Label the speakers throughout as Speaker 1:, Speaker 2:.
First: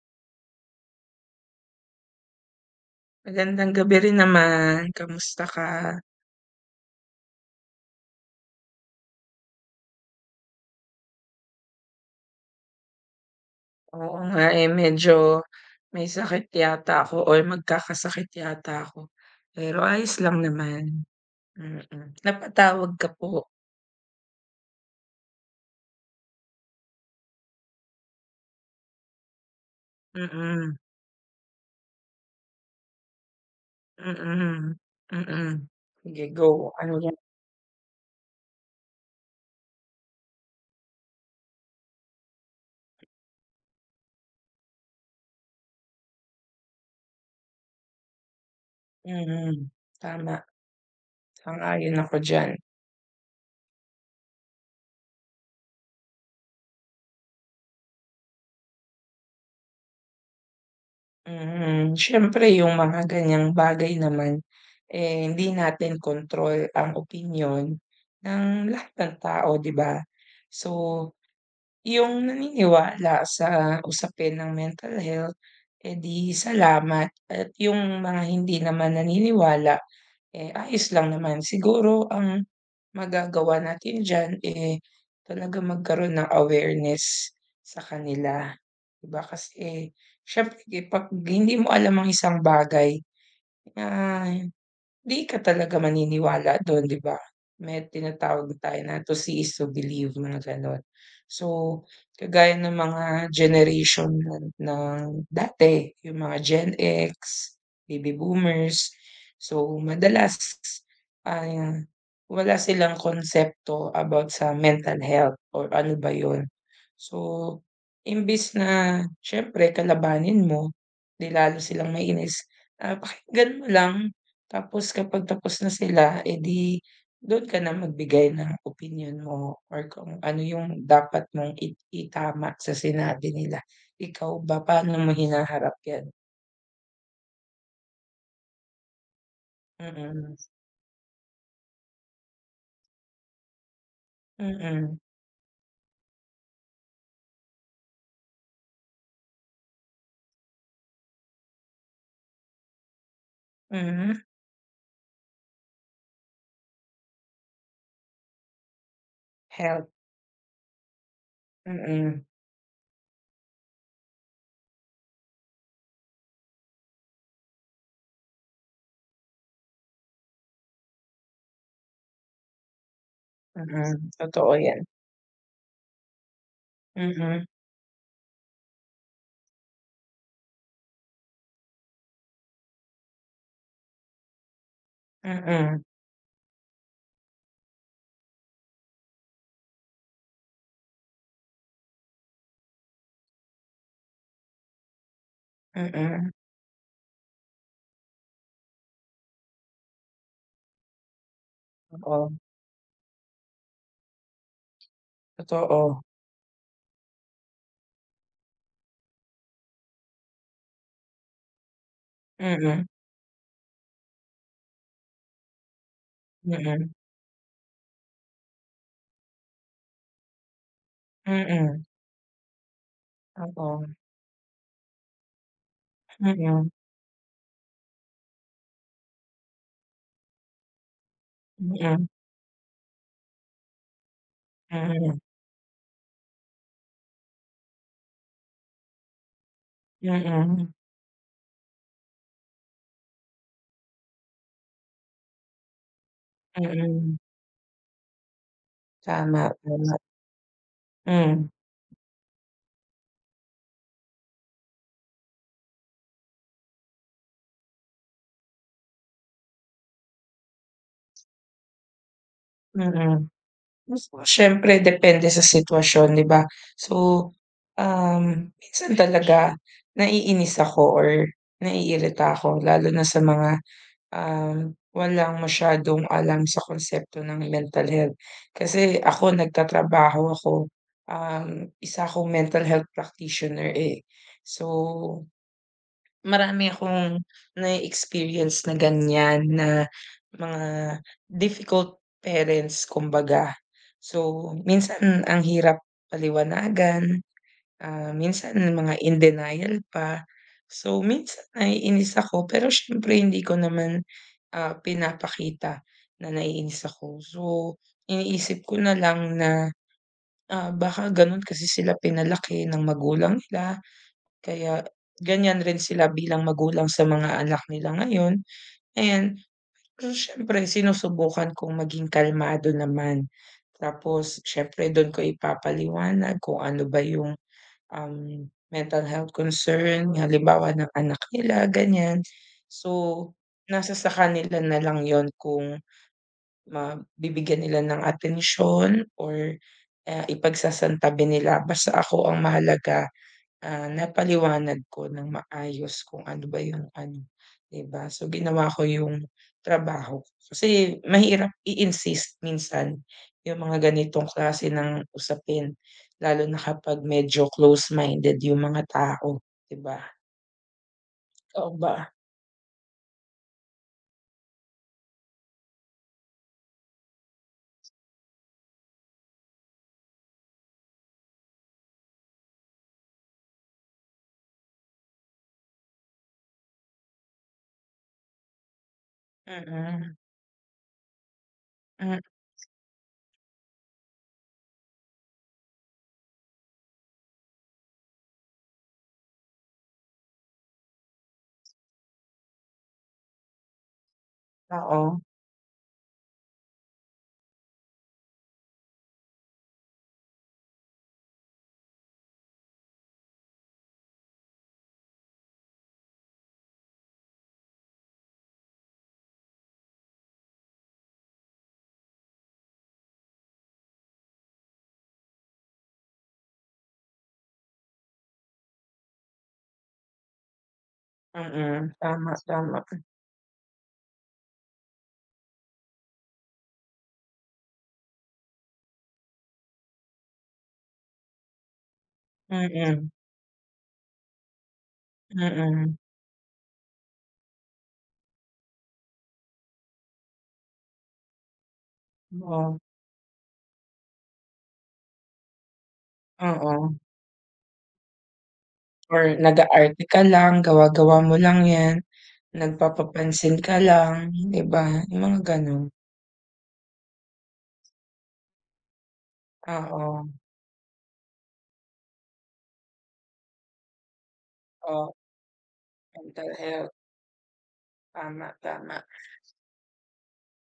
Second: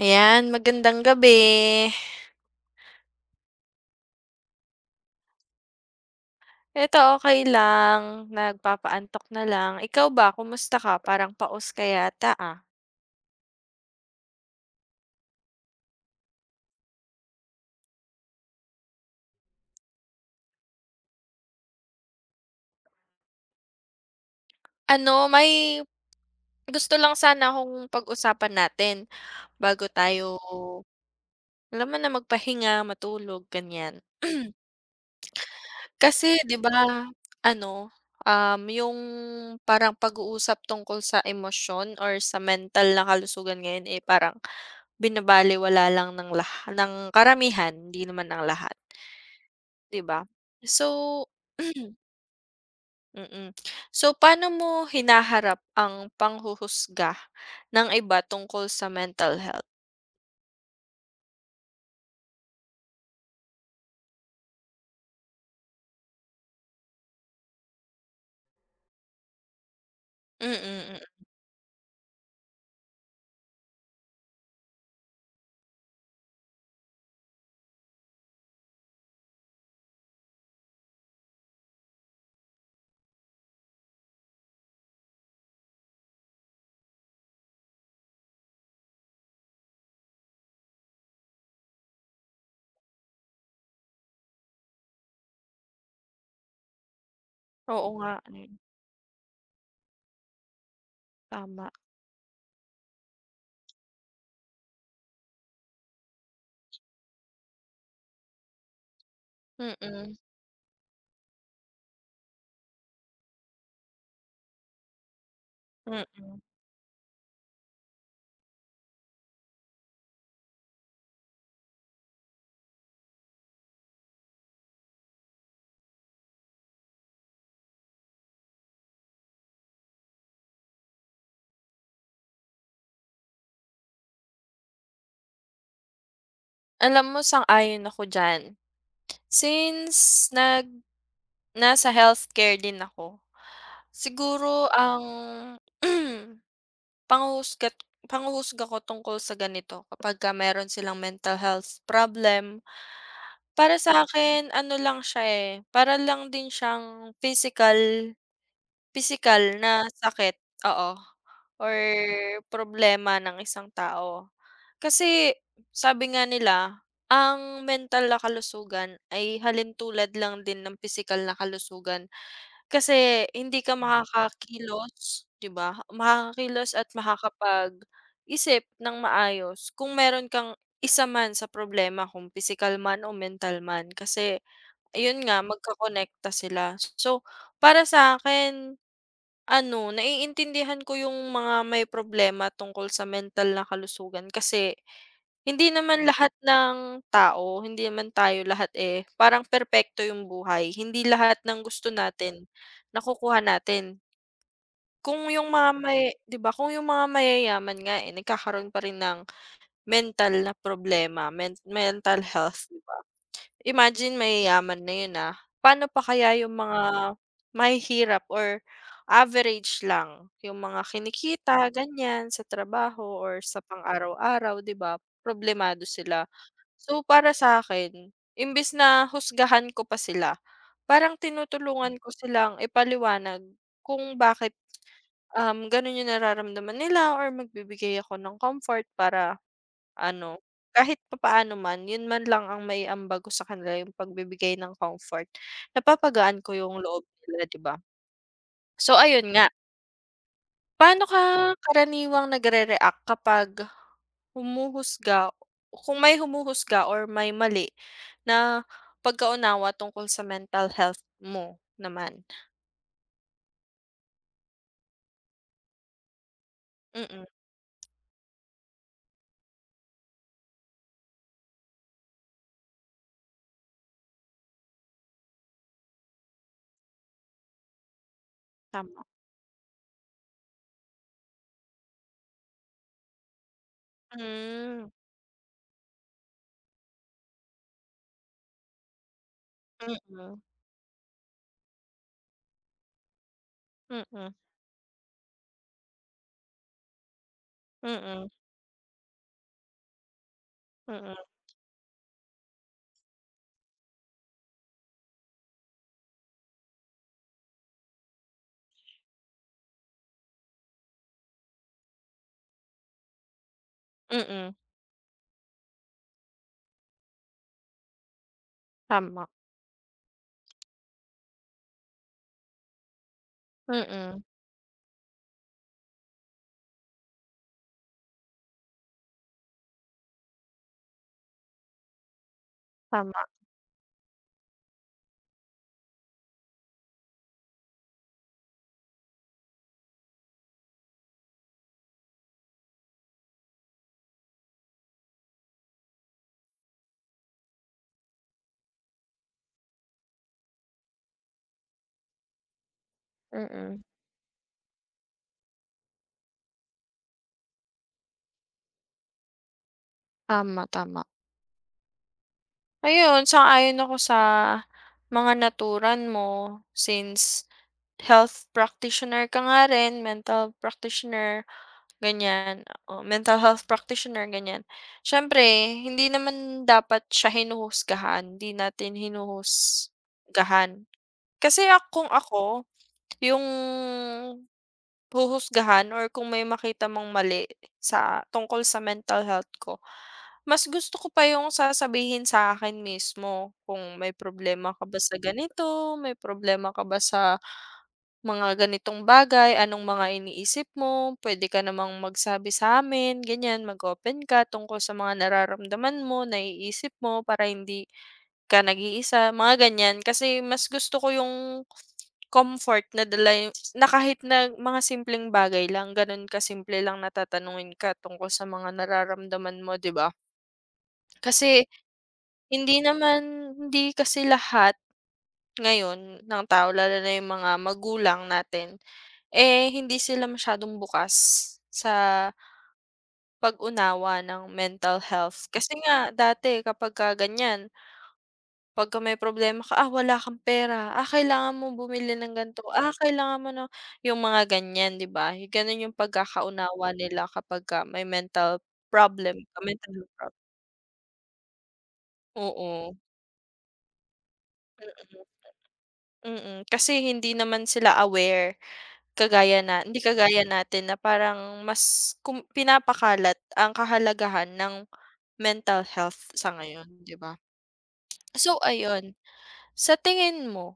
Speaker 1: Ayan, magandang gabi.
Speaker 2: Magandang gabi rin naman, kamusta ka?
Speaker 1: Eto okey lang, nagpapaantok na lang. Ikaw ba, kumusta ka? Parang paos ka yata, ah.
Speaker 2: Oo nga, eh, medyo may sakit yata ako or magkakasakit yata ako, pero ayos lang naman, mm. Napatawag ka po,
Speaker 1: Ano, may gusto lang sana akong pag-usapan natin bago tayo,
Speaker 2: mm,
Speaker 1: alam mo na, magpahinga, matulog, ganyan.
Speaker 2: mm, mm. Sige
Speaker 1: Kasi
Speaker 2: go,
Speaker 1: 'di
Speaker 2: ano
Speaker 1: ba,
Speaker 2: yan,
Speaker 1: ano, yung parang pag-uusap tungkol sa emosyon or sa mental na kalusugan ngayon, eh, parang binabalewala lang ng lah ng karamihan, hindi naman ng lahat.
Speaker 2: mm,
Speaker 1: 'Di ba?
Speaker 2: tama,
Speaker 1: So
Speaker 2: sang-ayon ako diyan,
Speaker 1: mm. So, paano mo hinaharap ang panghuhusga ng iba tungkol sa mental health?
Speaker 2: mm. Siyempre yung mga ganyang bagay naman, eh, hindi natin control ang opinyon ng lahat ng tao, 'di ba?
Speaker 1: Mm,
Speaker 2: So,
Speaker 1: mm.
Speaker 2: yung naniniwala sa usapin ng mental health, eh, di salamat at yung mga hindi naman naniniwala, eh, ayos lang naman. Siguro ang magagawa natin diyan, eh, talaga magkaroon ng awareness sa kanila, 'di ba? Kasi siyempre pag hindi mo alam ang isang bagay na di ka talaga maniniwala dun, 'di ba? May
Speaker 1: Oo nga, eh,
Speaker 2: tinatawag tayo na to see is to believe, mga gano'n.
Speaker 1: tama.
Speaker 2: So, kagaya ng mga generation ng dati, yung mga Gen X, baby boomers. So,
Speaker 1: Mm,
Speaker 2: madalas, ah, wala silang konsepto about sa mental health or ano ba
Speaker 1: mm.
Speaker 2: yun. So, imbis na siyempre kalabanin mo, 'di lalo silang mainis, pakinggan mo lang. Tapos kapag tapos na sila, edi di ka na magbigay ng opinyon mo or kung ano yung dapat mong itama sa sinabi nila. Ikaw ba, paano mo hinaharap yan?
Speaker 1: Alam mo, sang-ayon ako diyan. Since
Speaker 2: Mm,
Speaker 1: nasa healthcare din ako, siguro
Speaker 2: mm,
Speaker 1: ang panghuhusgat panghuhusga ko tungkol sa ganito kapagka meron silang mental health problem. Para sa
Speaker 2: mhm,
Speaker 1: akin ano lang siya, eh, para lang din siyang physical pisikal na
Speaker 2: help,
Speaker 1: sakit, oo, or
Speaker 2: mm,
Speaker 1: problema ng isang tao. Kasi sabi nga nila, ang mental na kalusugan ay halintulad lang din ng pisikal na kalusugan. Kasi hindi ka, mm,
Speaker 2: mm, totoo yan.
Speaker 1: makakakilos, 'di ba? Makakakilos at
Speaker 2: Mm,
Speaker 1: makakapag-isip ng maayos kung meron kang isa man sa problema kung pisikal man o mental man kasi ayun nga,
Speaker 2: mm,
Speaker 1: magkakonekta sila. So, para sa akin, ano, naiintindihan ko yung mga may problema tungkol sa mental na kalusugan kasi hindi naman
Speaker 2: mm,
Speaker 1: lahat ng tao, hindi naman tayo lahat, eh, parang perpekto yung buhay. Hindi lahat ng gusto
Speaker 2: oo,
Speaker 1: natin nakukuha natin. Kung yung mga
Speaker 2: totoo,
Speaker 1: may 'Di ba, kung yung mga mayayaman nga, eh, nagkakaroon pa rin ng mental na problema, mental health, 'di
Speaker 2: mm,
Speaker 1: ba? Imagine mayayaman na yun, ah, paano pa kaya yung mga
Speaker 2: mm,
Speaker 1: mahihirap or average lang, yung mga kinikita,
Speaker 2: mm,
Speaker 1: ganyan, sa trabaho or sa
Speaker 2: oo,
Speaker 1: pang-araw-araw, 'di ba? Problemado sila.
Speaker 2: mm,
Speaker 1: So, para sa akin imbes na husgahan ko pa sila, parang tinutulungan
Speaker 2: mm,
Speaker 1: ko silang ipaliwanag kung bakit,
Speaker 2: mm,
Speaker 1: gano'n yung nararamdaman nila or magbibigay ako ng comfort para ano,
Speaker 2: mm,
Speaker 1: kahit papaano man, yun man lang ang maiambag ko sa kanila, yung pagbibigay ng comfort, napapagaan ko yung loob
Speaker 2: mm,
Speaker 1: nila, 'di ba? So, ayun nga.
Speaker 2: tama, tama,
Speaker 1: Paano ka
Speaker 2: hmm.
Speaker 1: karaniwang nagrereact kapag humuhusga, kung may humuhusga or may mali na pagkaunawa tungkol sa mental health mo naman?
Speaker 2: Mm. Mas siyempre depende sa sitwasyon, 'di ba? So,
Speaker 1: Mm,
Speaker 2: um, minsan talaga naiinis ako or naiirita ako lalo na sa mga, walang masyadong alam sa konsepto ng mental health. Kasi
Speaker 1: tama.
Speaker 2: ako nagtatrabaho ako, isa akong mental health practitioner, eh.
Speaker 1: Hmm.
Speaker 2: So, marami akong na experience na ganyan na
Speaker 1: Mm,
Speaker 2: mga difficult parents kumbaga.
Speaker 1: mm, mm,
Speaker 2: So, minsan ang hirap paliwanagan, minsan mga in denial pa. So,
Speaker 1: mm,
Speaker 2: minsan naiinis ako pero siyempre hindi ko naman, pinapakita na naiinis ako. So, iniisip ko na lang na, baka gano'n kasi sila pinalaki ng magulang nila.
Speaker 1: mm,
Speaker 2: Kaya ganyan rin sila bilang magulang sa mga anak nila ngayon,
Speaker 1: tama,
Speaker 2: ayan. Pero siyempre sinusubukan kong maging kalmado naman.
Speaker 1: mm,
Speaker 2: Tapos siyempre don ko ipapaliwanag kung ano ba yung, um, mental health concern halimbawa ng anak nila ganyan.
Speaker 1: tama,
Speaker 2: So, nasa sa kanila na lang yun kung mabibigyan nila ng atensyon or, ipagsasantabi nila basta ako ang mahalaga. Napaliwanag ko ng maayos kung ano ba yung ano, 'di ba? So, ginawa ko yung trabaho ko. Kasi mahirap i-insist minsan yung mga
Speaker 1: mm,
Speaker 2: ganitong klase ng usapin, lalo na kapag medyo close-minded yung mga tao, 'di ba?
Speaker 1: tama, tama.
Speaker 2: Ikaw ba?
Speaker 1: Ayun, sang-ayon ako sa mga naturan mo since health practitioner ka nga rin, mental practitioner. Ganyan, oo, mental health practitioner ganyan. Siyempre hindi naman dapat siya hinuhusgahan, hindi natin
Speaker 2: Mm,
Speaker 1: hinuhusgahan. Kasi kung
Speaker 2: mm,
Speaker 1: ako, yung huhusgahan or kung may makita mang mali sa tungkol sa mental health ko, mas gusto ko pa yung sasabihin sa akin mismo kung, "May problema ka ba sa
Speaker 2: oo,
Speaker 1: ganito? May problema ka ba sa..." Mga ganitong bagay, anong mga iniisip mo, pwede ka namang magsabi sa'min, ganyan, mag-open ka tungkol sa mga nararamdaman mo, naiisip mo, para hindi ka nag-iisa, mga ganyan. Kasi mas gusto ko yung comfort na dala yu na kahit na mga simpleng bagay lang, gano'n kasimple lang na tatanungin ka tungkol sa mga nararamdaman mo, 'di ba? Kasi
Speaker 2: mm, tama,
Speaker 1: hindi
Speaker 2: tama,
Speaker 1: naman hindi kasi lahat ngayon ng tao, lalo na yung mga magulang natin, eh, hindi sila masyadong bukas sa
Speaker 2: mm,
Speaker 1: pag-unawa ng mental health. Kasi
Speaker 2: mm,
Speaker 1: nga dati kapagka ganyan, pagka may problema ka, "Ah, wala kang pera. Ah, kailangan mo bumili ng ganito.
Speaker 2: oo,
Speaker 1: Ah, kailangan mo ng..." yung mga ganyan, 'di ba? Gano'n yung pagkakaunawa
Speaker 2: oo,
Speaker 1: nila kapagka may mental
Speaker 2: or
Speaker 1: problem ka, mental
Speaker 2: nag-aarte
Speaker 1: health
Speaker 2: ka
Speaker 1: prob
Speaker 2: lang, gawa-gawa mo lang 'yan.
Speaker 1: oo,
Speaker 2: Nagpapapansin ka lang, 'di ba? Yung mga gano'n.
Speaker 1: mm, mm. Kasi hindi naman sila aware, kagaya na hindi,
Speaker 2: Oo,
Speaker 1: kagaya natin na parang mas pinapakalat ang kahalagahan ng
Speaker 2: oo,
Speaker 1: mental health sa
Speaker 2: mental health.
Speaker 1: ngayon, 'di ba?
Speaker 2: Tama,
Speaker 1: So,
Speaker 2: tama.
Speaker 1: ayun, sa tingin mo,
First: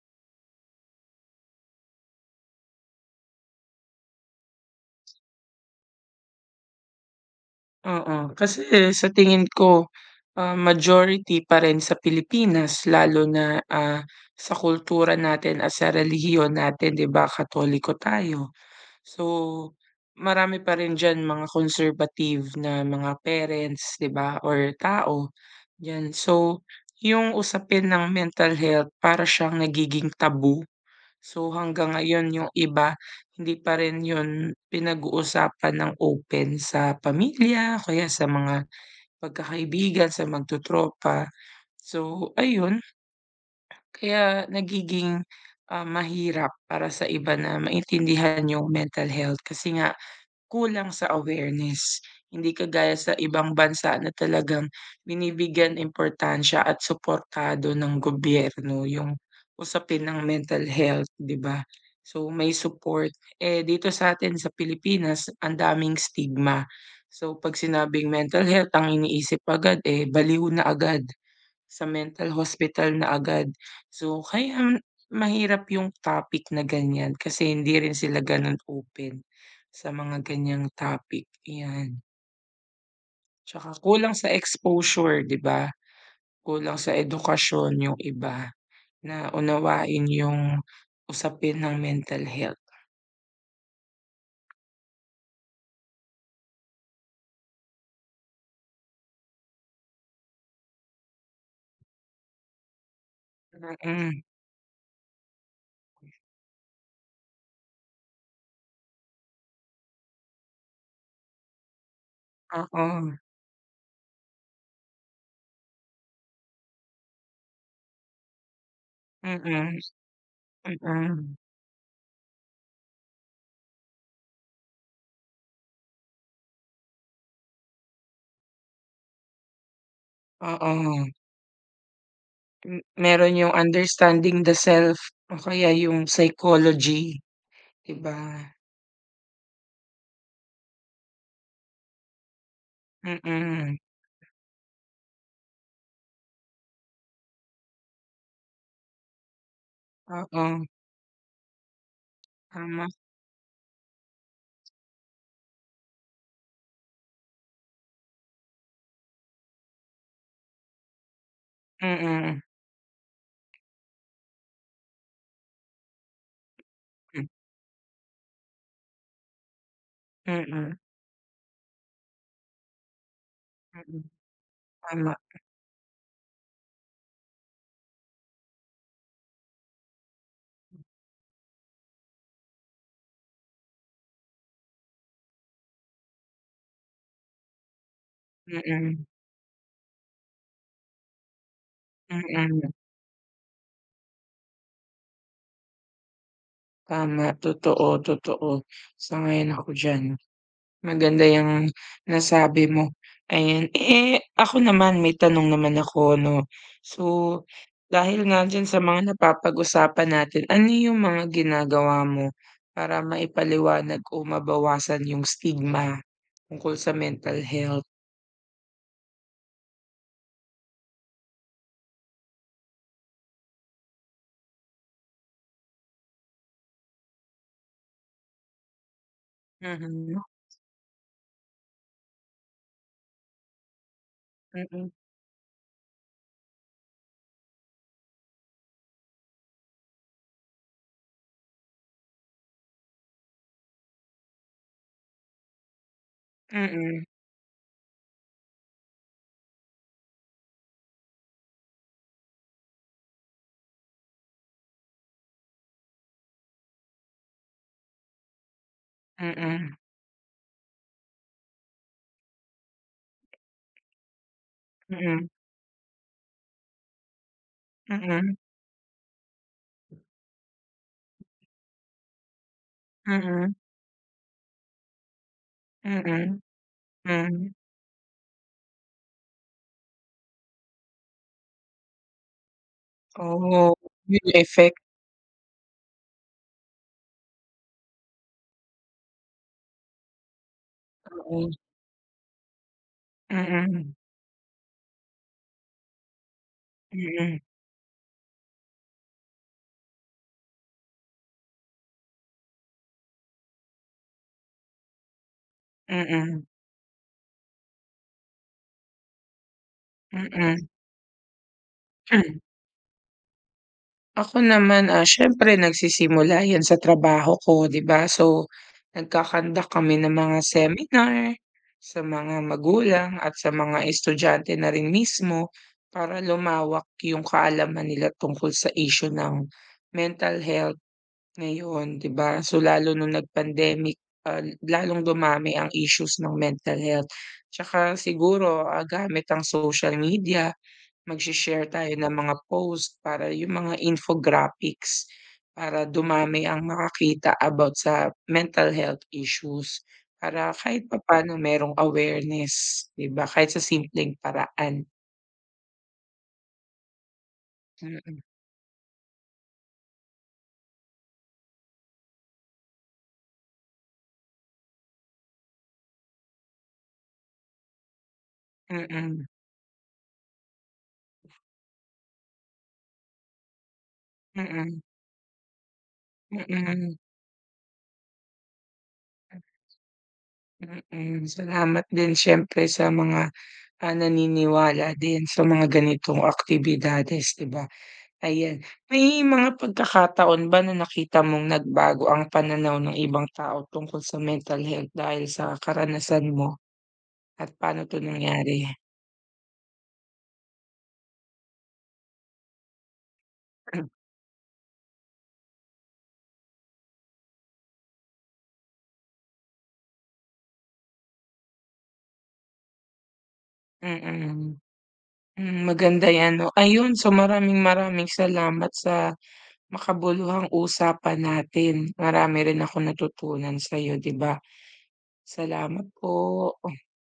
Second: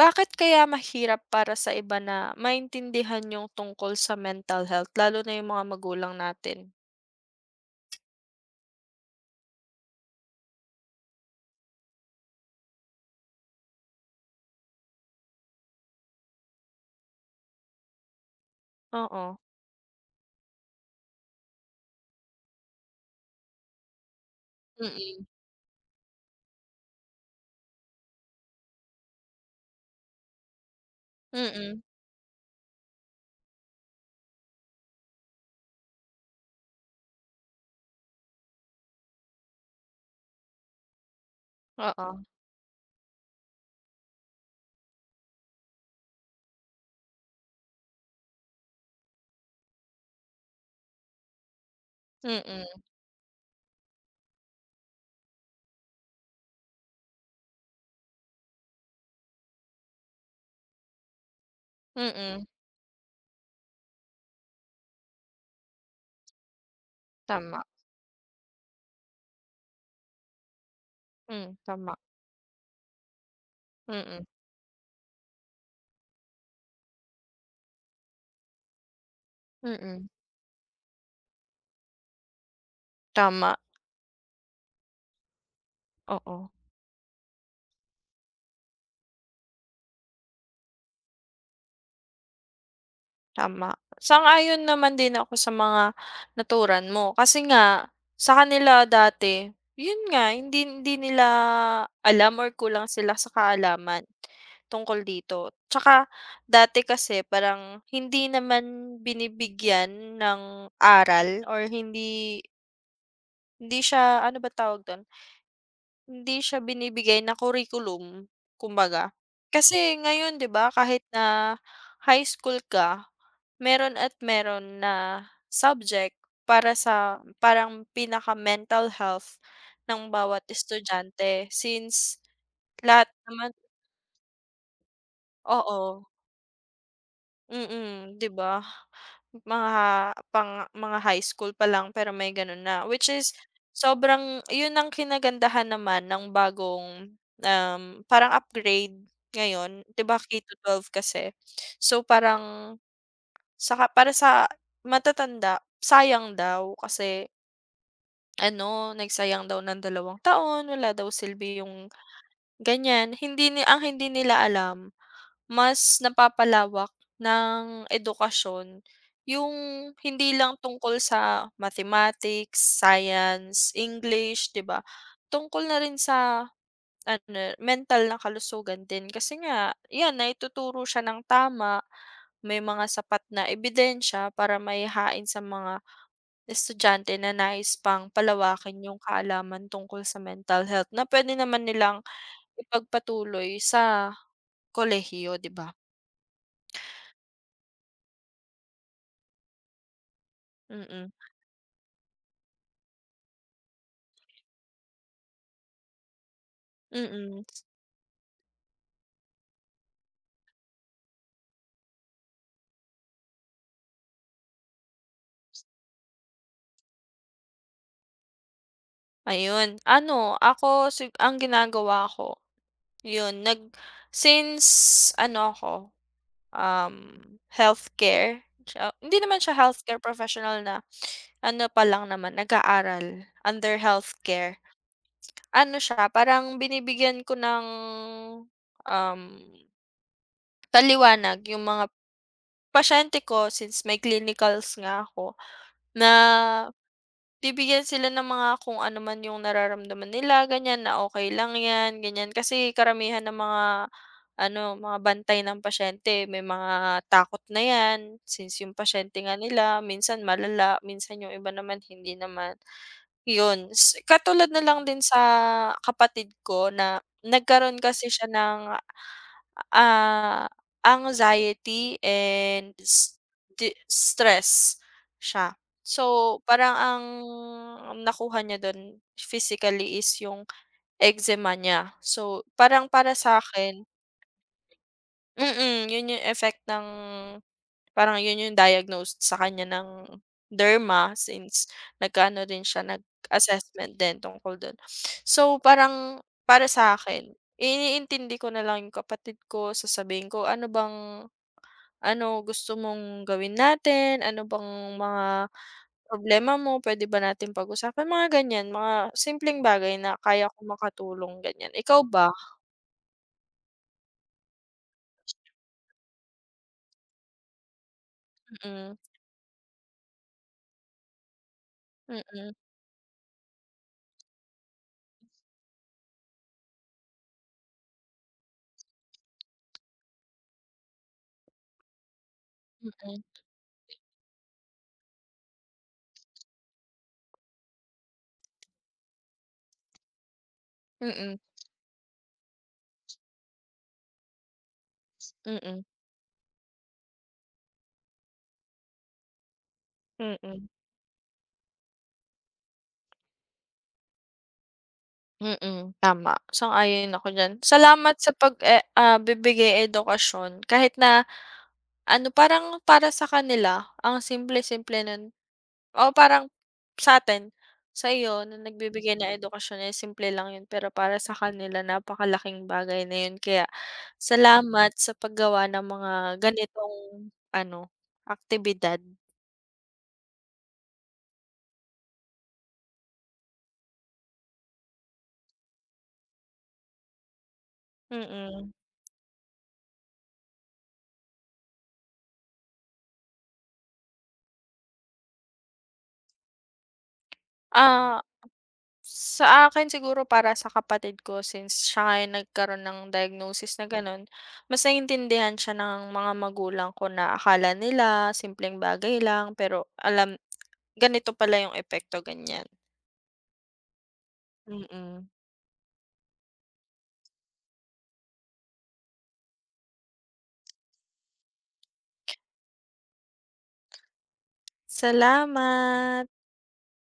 Speaker 1: bakit kaya mahirap para sa iba na maintindihan yung tungkol sa mental health lalo na yung mga magulang natin?
Speaker 2: Oo, kasi sa tingin ko, majority pa rin sa Pilipinas lalo na, sa kultura natin at sa relihiyon natin, 'di ba, Katoliko tayo. So,
Speaker 1: Oo,
Speaker 2: marami pa rin diyan mga conservative na mga parents, 'di ba, or tao,
Speaker 1: mm.
Speaker 2: 'yan. So, yung usapin ng mental health para siyang nagiging taboo. So,
Speaker 1: Mm,
Speaker 2: hanggang ngayon yung iba hindi pa rin yun pinag-uusapan ng open sa pamilya o kaya sa mga magkakaibigan, sa magtotropa.
Speaker 1: oo,
Speaker 2: So, ayun kaya nagiging, mahirap para sa iba na maintindihan yung mental health kasi nga kulang sa awareness, hindi
Speaker 1: mm,
Speaker 2: kagaya sa ibang bansa na talagang binibigyan importansya at suportado ng gobyerno yung usapin ng mental health, 'di ba? So,
Speaker 1: mm,
Speaker 2: may support. Eh, dito sa atin sa Pilipinas ang daming stigma. So, 'pag
Speaker 1: tama.
Speaker 2: sinabing mental health ang iniisip agad, eh, baliw na agad.
Speaker 1: Hmm,
Speaker 2: Sa
Speaker 1: tama,
Speaker 2: mental hospital na agad. So,
Speaker 1: mm,
Speaker 2: kaya mahirap yung topic na ganyan kasi hindi rin sila gano'n open sa
Speaker 1: mm,
Speaker 2: mga ganyang topic, yan.
Speaker 1: tama,
Speaker 2: Tsaka kulang sa exposure, 'di ba?
Speaker 1: oo.
Speaker 2: Kulang sa edukasyon yung iba na unawain yung usapin ng mental health.
Speaker 1: Tama. Sang-ayon naman din ako sa mga naturan mo kasi nga sa kanila dati, yun nga, hindi hindi nila alam or kulang sila sa kaalaman
Speaker 2: Mm,
Speaker 1: tungkol dito. Tsaka dati kasi parang hindi naman binibigyan ng aral or hindi,
Speaker 2: oo.
Speaker 1: siya ano ba tawag dun, hindi siya binibigay na curriculum kumbaga.
Speaker 2: Mm,
Speaker 1: Kasi ngayon 'di ba kahit
Speaker 2: mm.
Speaker 1: na high school ka, meron at meron na subject para sa parang pinaka-mental health ng bawat
Speaker 2: Oo.
Speaker 1: estudyante since
Speaker 2: M
Speaker 1: lahat
Speaker 2: meron
Speaker 1: naman,
Speaker 2: yung understanding the self o kaya
Speaker 1: oo,
Speaker 2: yung psychology, 'di
Speaker 1: mm,
Speaker 2: ba?
Speaker 1: 'di ba? Mga pang mga high school pa lang pero may gano'n na, which is
Speaker 2: Mm,
Speaker 1: sobrang 'yun ang kinagandahan naman ng bagong, um, parang upgrade ngayon, 'di ba, k to
Speaker 2: oo,
Speaker 1: twelve kasi. So, parang
Speaker 2: tama,
Speaker 1: saka para sa matatanda, sayang daw kasi ano, nagsayang daw ng 2 taon, wala daw silbi yung
Speaker 2: mm,
Speaker 1: ganyan. Hindi, ang hindi nila alam, mas napapalawak
Speaker 2: hmm,
Speaker 1: ng edukasyon yung hindi lang
Speaker 2: mm,
Speaker 1: tungkol sa mathematics, science,
Speaker 2: mm,
Speaker 1: English, 'di ba?
Speaker 2: tama,
Speaker 1: Tungkol na rin sa ano, mental na kalusugan din kasi nga 'yan, naituturo siya ng tama, may mga sapat na ebidensya para maihain sa mga estudyante na nais pang palawakin yung
Speaker 2: mm,
Speaker 1: kaalaman tungkol sa mental health na puwede naman nilang
Speaker 2: mm,
Speaker 1: ipagpatuloy sa kolehiyo, 'di ba?
Speaker 2: tama, totoo, totoo, sang-ayon ako diyan.
Speaker 1: Mm,
Speaker 2: Maganda yang nasabi mo, ayan. Eh, ako naman may tanong naman ako 'no. So,
Speaker 1: mm.
Speaker 2: dahil nga diyan sa mga napapag-usapan natin, ano yung mga ginagawa mo para maipaliwanag o mabawasan yung stigma tungkol sa mental health?
Speaker 1: Ayun, ano, ako, ang ginagawa ko, yun nag since ano, ako, um, healthcare siya, hindi naman siya healthcare
Speaker 2: Mhm,
Speaker 1: professional na, ano, pa lang naman, nag-aaral under healthcare.
Speaker 2: mm,
Speaker 1: Ano siya, parang binibigyan ko ng, um paliwanag yung mga pasyente ko since may clinicals nga ako, na
Speaker 2: mm.
Speaker 1: bibigyan sila ng mga kung ano man yung nararamdaman nila ganyan, na okay lang yan, ganyan. Kasi karamihan ng mga ano, mga bantay ng pasyente may mga takot na yan, since yung pasyente nga
Speaker 2: Mm,
Speaker 1: nila minsan malala, minsan yung iba naman hindi naman. Yun, katulad na lang din sa
Speaker 2: mm,
Speaker 1: kapatid ko na nagkaroon kasi siya
Speaker 2: mm,
Speaker 1: ng, ah, anxiety and
Speaker 2: mm,
Speaker 1: di stress siya. So,
Speaker 2: mm,
Speaker 1: parang ang
Speaker 2: hmm,
Speaker 1: nakuha niya dun physically is yung eczema niya. So, parang para
Speaker 2: oo,
Speaker 1: sa'kin,
Speaker 2: yun yung effect,
Speaker 1: mm, yun yung effect ng, parang yun yung diagnosed sa kanya ng derma
Speaker 2: oo,
Speaker 1: since nag rin siya,
Speaker 2: mm,
Speaker 1: nag-assessment din tungkol dun. So, parang para sa akin
Speaker 2: mm,
Speaker 1: iniintindi ko na lang yung kapatid ko, sasabihin ko, "Ano bang... Ano gusto mong gawin natin? Ano bang mga
Speaker 2: mm,
Speaker 1: problema mo? Puwede ba natin pag-usapan?" Mga ganyan, mga simpleng bagay na kaya ko
Speaker 2: mm.
Speaker 1: makatulong, ganyan. Ikaw ba?
Speaker 2: Ako naman, siyempre nagsisimula yan sa trabaho ko, 'di ba? So,
Speaker 1: Mm,
Speaker 2: nagko-conduct kami ng mga seminar sa
Speaker 1: mm,
Speaker 2: mga
Speaker 1: mm,
Speaker 2: magulang at sa mga estudyante na rin mismo para lumawak yung kaalaman nila tungkol sa issue ng mental health. Ngayon, 'di ba? So, lalo nung nag-pandemic, lalong dumami ang issues ng mental health. Tsaka siguro, gamit ang social media,
Speaker 1: mm,
Speaker 2: magse-share tayo ng mga post para yung mga infographics,
Speaker 1: mm,
Speaker 2: para dumami ang makakita about sa mental health issues. Para kahit papaano merong awareness, 'di ba? Kahit sa simpleng paraan.
Speaker 1: mm, mm, tama, sang-ayon ako diyan. Salamat
Speaker 2: Mm,
Speaker 1: sa bibigay edukasyon kahit na ano, parang para sa kanila ang simple-simple nun o parang sa'tin, sa'yo na nagbibigay
Speaker 2: mm,
Speaker 1: ng edukasyon, eh, simple lang yun pero para sa kanila napakalaking bagay na yun, kaya
Speaker 2: mm,
Speaker 1: salamat sa paggawa ng mga
Speaker 2: mm,
Speaker 1: ganitong ano, aktibidad,
Speaker 2: mm, mm. Salamat din siyempre sa mga naniniwala din sa mga ganitong aktibidades, 'di ba? Ayan,
Speaker 1: mm.
Speaker 2: may mga pagkakataon ba na nakita mong nagbago ang pananaw ng ibang tao tungkol sa mental health dahil sa karanasan mo at paano 'to
Speaker 1: Ah,
Speaker 2: nangyari?
Speaker 1: sa akin siguro para sa kapatid ko since siya nga yung nagkaroon ng diagnosis na
Speaker 2: Mm-mm.
Speaker 1: gano'n, mas naintindihan siya ng mga magulang ko na akala nila simpleng bagay lang pero alam, ganito pala yung epekto, ganyan.
Speaker 2: Mm.
Speaker 1: Mm.
Speaker 2: Hmm, maganda 'yan 'no. Ayun, so maraming-maraming salamat sa makabuluhang usapan natin. Marami rin akong natutunan sa'yo, 'di ba? Salamat
Speaker 1: Salamat.
Speaker 2: po.